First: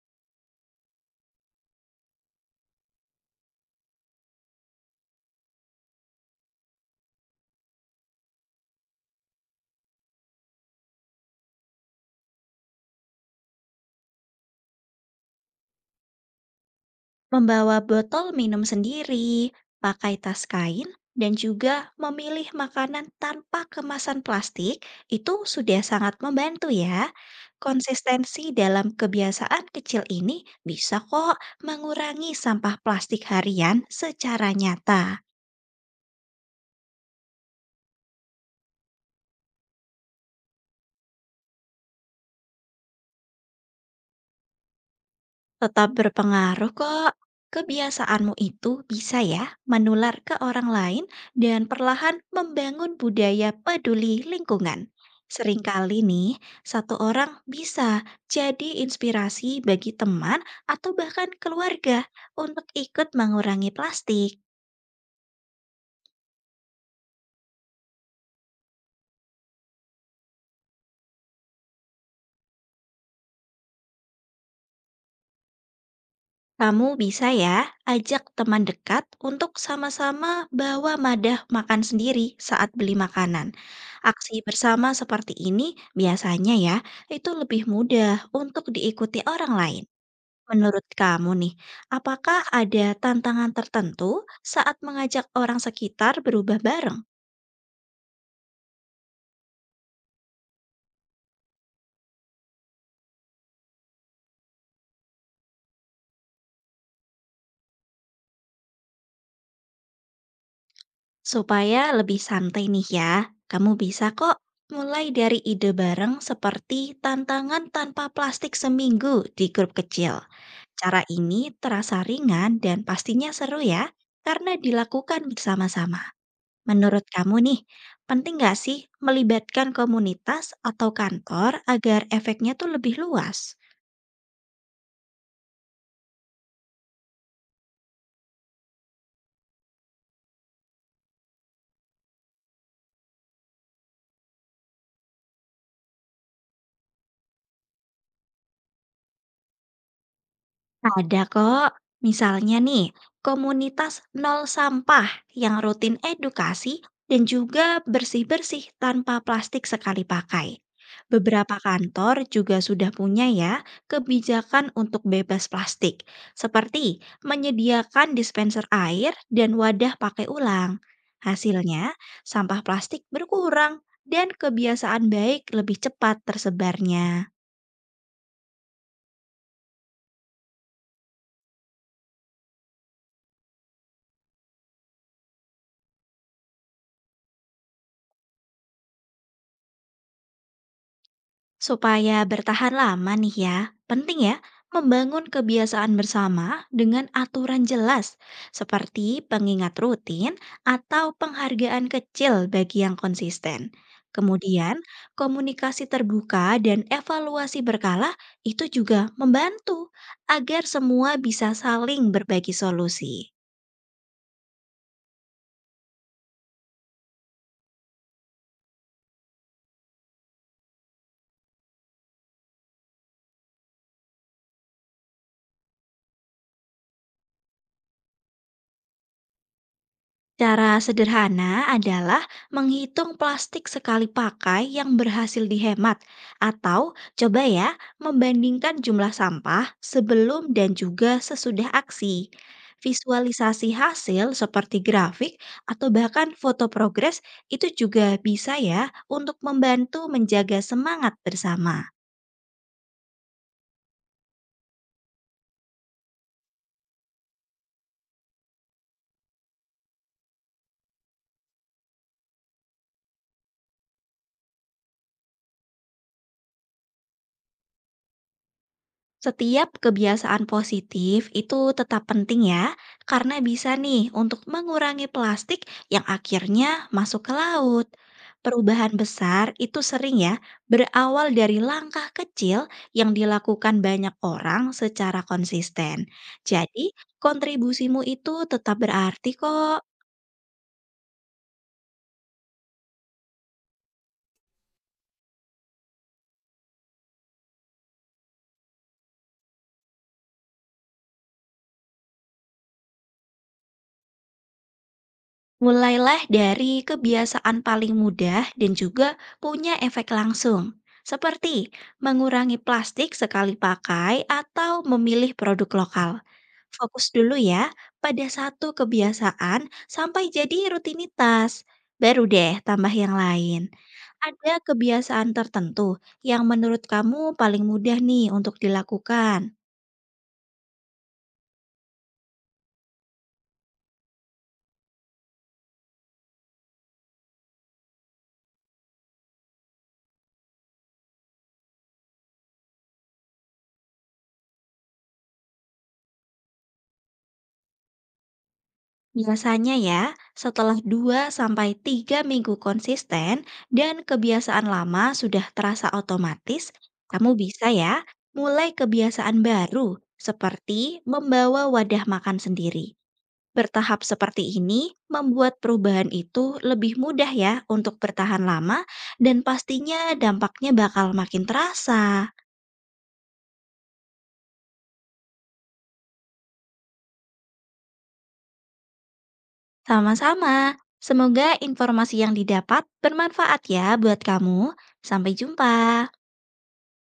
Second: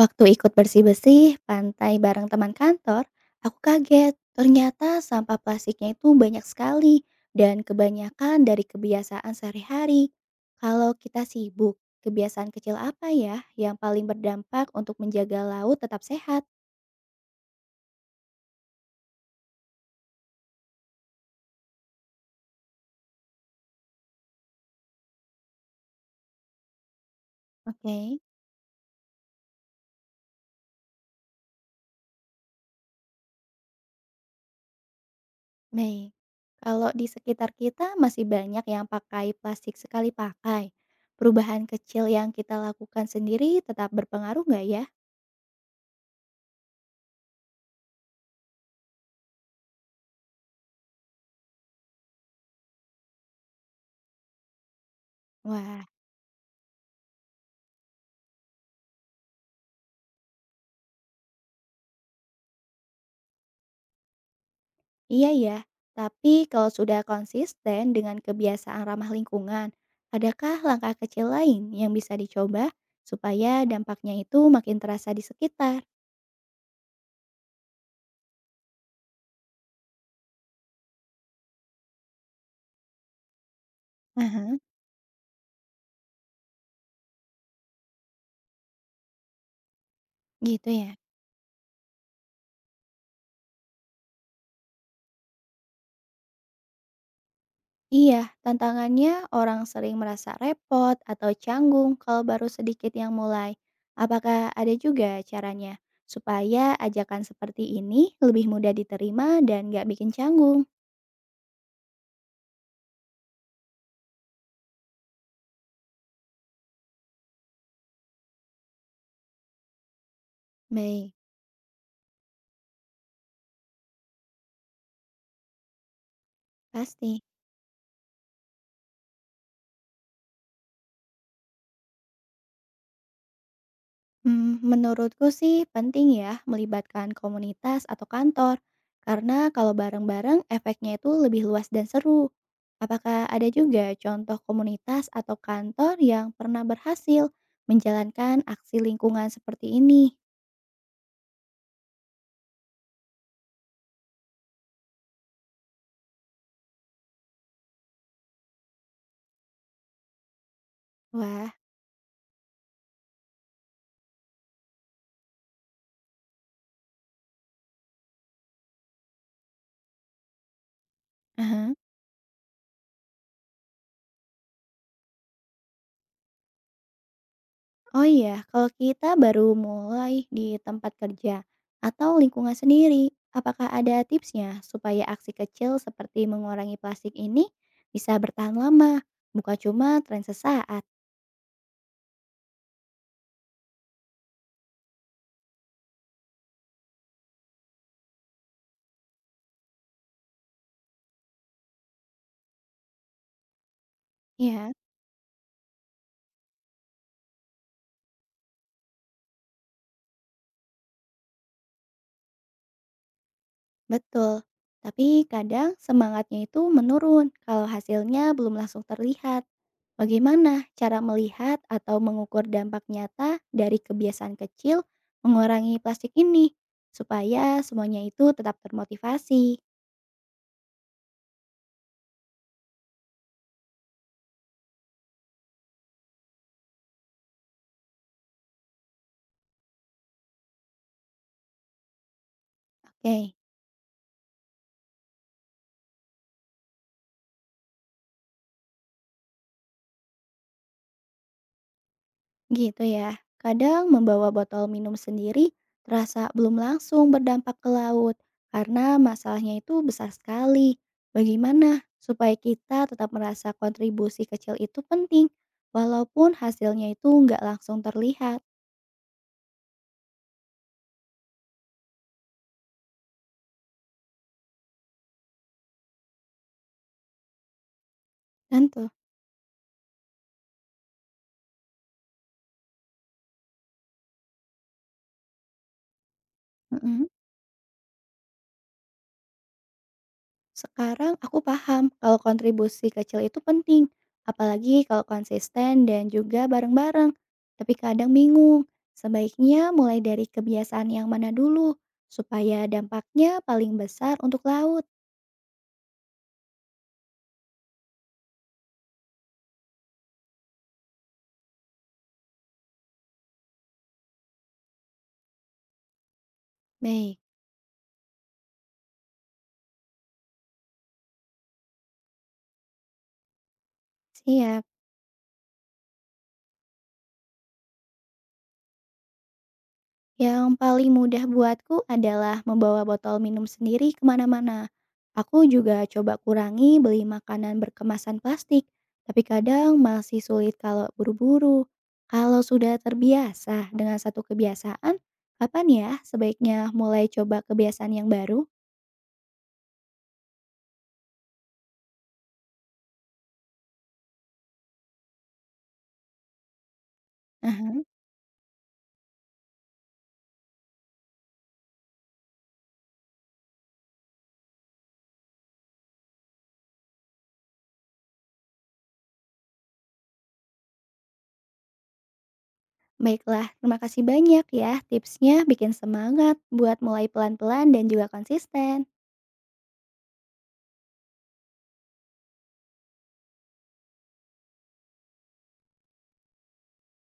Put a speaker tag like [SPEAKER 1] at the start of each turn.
[SPEAKER 1] Waktu ikut bersih-bersih pantai bareng teman kantor, aku kaget. Ternyata sampah plastiknya itu banyak sekali dan kebanyakan dari kebiasaan sehari-hari. Kalau kita sibuk, kebiasaan kecil apa ya yang paling berdampak untuk menjaga laut tetap sehat?
[SPEAKER 2] Membawa botol minum sendiri, pakai tas kain, dan juga memilih makanan tanpa kemasan plastik itu sudah sangat membantu ya.
[SPEAKER 1] Oke,
[SPEAKER 2] Konsistensi dalam kebiasaan kecil ini bisa kok mengurangi sampah plastik harian secara nyata.
[SPEAKER 1] baik. Kalau di sekitar kita masih banyak yang pakai plastik sekali pakai, perubahan kecil yang kita lakukan sendiri tetap berpengaruh nggak ya?
[SPEAKER 2] Tetap berpengaruh kok. Kebiasaanmu itu bisa ya menular ke orang lain dan perlahan membangun budaya peduli lingkungan.
[SPEAKER 1] Wah,
[SPEAKER 2] Seringkali nih, satu orang bisa jadi inspirasi bagi teman atau bahkan keluarga untuk ikut mengurangi plastik.
[SPEAKER 1] iya ya, tapi kalau sudah konsisten dengan kebiasaan ramah lingkungan, adakah langkah kecil lain yang bisa dicoba supaya dampaknya itu makin terasa di sekitar?
[SPEAKER 2] Kamu bisa ya ajak teman dekat untuk sama-sama bawa madah makan sendiri saat beli makanan. Aksi
[SPEAKER 1] Aha,
[SPEAKER 2] bersama seperti ini biasanya ya itu lebih mudah untuk diikuti orang lain.
[SPEAKER 1] gitu
[SPEAKER 2] Menurut
[SPEAKER 1] ya.
[SPEAKER 2] kamu nih, apakah ada tantangan tertentu saat mengajak orang sekitar berubah bareng?
[SPEAKER 1] Iya, tantangannya orang sering merasa repot atau canggung kalau baru sedikit yang mulai. Apakah ada juga caranya supaya ajakan seperti ini lebih mudah diterima dan nggak bikin canggung?
[SPEAKER 2] Supaya lebih santai nih ya, kamu bisa kok mulai dari ide bareng seperti tantangan tanpa plastik seminggu di grup kecil. Cara
[SPEAKER 1] Baik,
[SPEAKER 2] ini terasa ringan dan pastinya seru ya, karena dilakukan bersama-sama. Menurut
[SPEAKER 1] pasti.
[SPEAKER 2] kamu nih, penting nggak sih melibatkan komunitas atau kantor agar efeknya tuh lebih luas?
[SPEAKER 1] Hmm, menurutku sih penting ya melibatkan komunitas atau kantor, karena kalau bareng-bareng efeknya itu lebih luas dan seru. Apakah ada juga contoh komunitas atau kantor yang pernah berhasil menjalankan aksi lingkungan seperti ini?
[SPEAKER 2] Ada kok, misalnya nih, komunitas nol sampah yang rutin edukasi dan juga bersih-bersih tanpa plastik sekali pakai.
[SPEAKER 1] Wah,
[SPEAKER 2] Beberapa kantor juga sudah punya ya kebijakan untuk bebas plastik, seperti menyediakan dispenser air dan wadah pakai ulang.
[SPEAKER 1] aha.
[SPEAKER 2] Hasilnya, sampah plastik berkurang dan kebiasaan baik lebih cepat tersebarnya.
[SPEAKER 1] Oh iya, kalau kita baru mulai di tempat kerja atau lingkungan sendiri, apakah ada tipsnya supaya aksi kecil seperti mengurangi plastik ini bisa bertahan lama, bukan cuma tren sesaat?
[SPEAKER 2] Supaya bertahan lama nih ya, penting ya membangun kebiasaan bersama dengan aturan jelas seperti pengingat rutin atau penghargaan kecil bagi yang konsisten.
[SPEAKER 1] Ya,
[SPEAKER 2] Kemudian, komunikasi terbuka dan evaluasi berkala itu juga membantu agar semua bisa saling berbagi solusi.
[SPEAKER 1] betul. Tapi kadang semangatnya itu menurun kalau hasilnya belum langsung terlihat. Bagaimana cara melihat atau mengukur dampak nyata dari kebiasaan kecil mengurangi plastik ini supaya semuanya itu tetap termotivasi?
[SPEAKER 2] Cara sederhana adalah menghitung plastik sekali pakai yang berhasil dihemat, atau coba ya, membandingkan jumlah sampah sebelum dan juga sesudah aksi.
[SPEAKER 1] Oke,
[SPEAKER 2] Visualisasi hasil seperti grafik atau bahkan foto progres itu juga bisa ya untuk membantu menjaga semangat bersama.
[SPEAKER 1] gitu ya. Kadang membawa botol minum sendiri terasa belum langsung berdampak ke laut karena masalahnya itu besar sekali. Bagaimana supaya kita tetap merasa kontribusi kecil itu penting walaupun hasilnya itu nggak langsung terlihat?
[SPEAKER 2] Setiap kebiasaan positif itu tetap penting ya, karena bisa nih untuk mengurangi plastik yang akhirnya masuk ke laut.
[SPEAKER 1] Tentu.
[SPEAKER 2] Perubahan besar itu sering ya berawal dari langkah kecil yang dilakukan banyak orang secara konsisten. Jadi,
[SPEAKER 1] Mm-mm.
[SPEAKER 2] kontribusimu itu tetap berarti kok.
[SPEAKER 1] Sekarang aku paham kalau kontribusi kecil itu penting, apalagi kalau konsisten dan juga bareng-bareng. Tapi kadang bingung, sebaiknya mulai dari kebiasaan yang mana dulu supaya dampaknya paling besar untuk laut.
[SPEAKER 2] Mulailah dari kebiasaan paling mudah dan juga punya efek langsung, seperti mengurangi plastik sekali pakai atau memilih produk lokal. Fokus
[SPEAKER 1] Baik.
[SPEAKER 2] dulu ya pada satu kebiasaan sampai jadi rutinitas. Baru deh tambah yang lain. Ada
[SPEAKER 1] Siap.
[SPEAKER 2] kebiasaan tertentu yang menurut kamu paling mudah nih untuk dilakukan.
[SPEAKER 1] Yang paling mudah buatku adalah membawa botol minum sendiri kemana-mana. Aku juga coba kurangi beli makanan berkemasan plastik, tapi kadang masih sulit kalau buru-buru. Kalau sudah terbiasa dengan satu kebiasaan, kapan ya sebaiknya mulai coba kebiasaan yang baru?
[SPEAKER 2] Biasanya ya, setelah 2 sampai 3 minggu konsisten dan kebiasaan lama sudah terasa otomatis, kamu bisa
[SPEAKER 1] Aha.
[SPEAKER 2] ya mulai kebiasaan baru seperti membawa wadah makan sendiri. Bertahap seperti ini membuat perubahan itu lebih mudah ya untuk bertahan lama dan pastinya dampaknya bakal makin terasa.
[SPEAKER 1] Baiklah, terima kasih banyak ya tipsnya bikin semangat buat mulai pelan-pelan dan juga konsisten.
[SPEAKER 2] Sama-sama, semoga informasi yang didapat bermanfaat ya buat kamu. Sampai jumpa.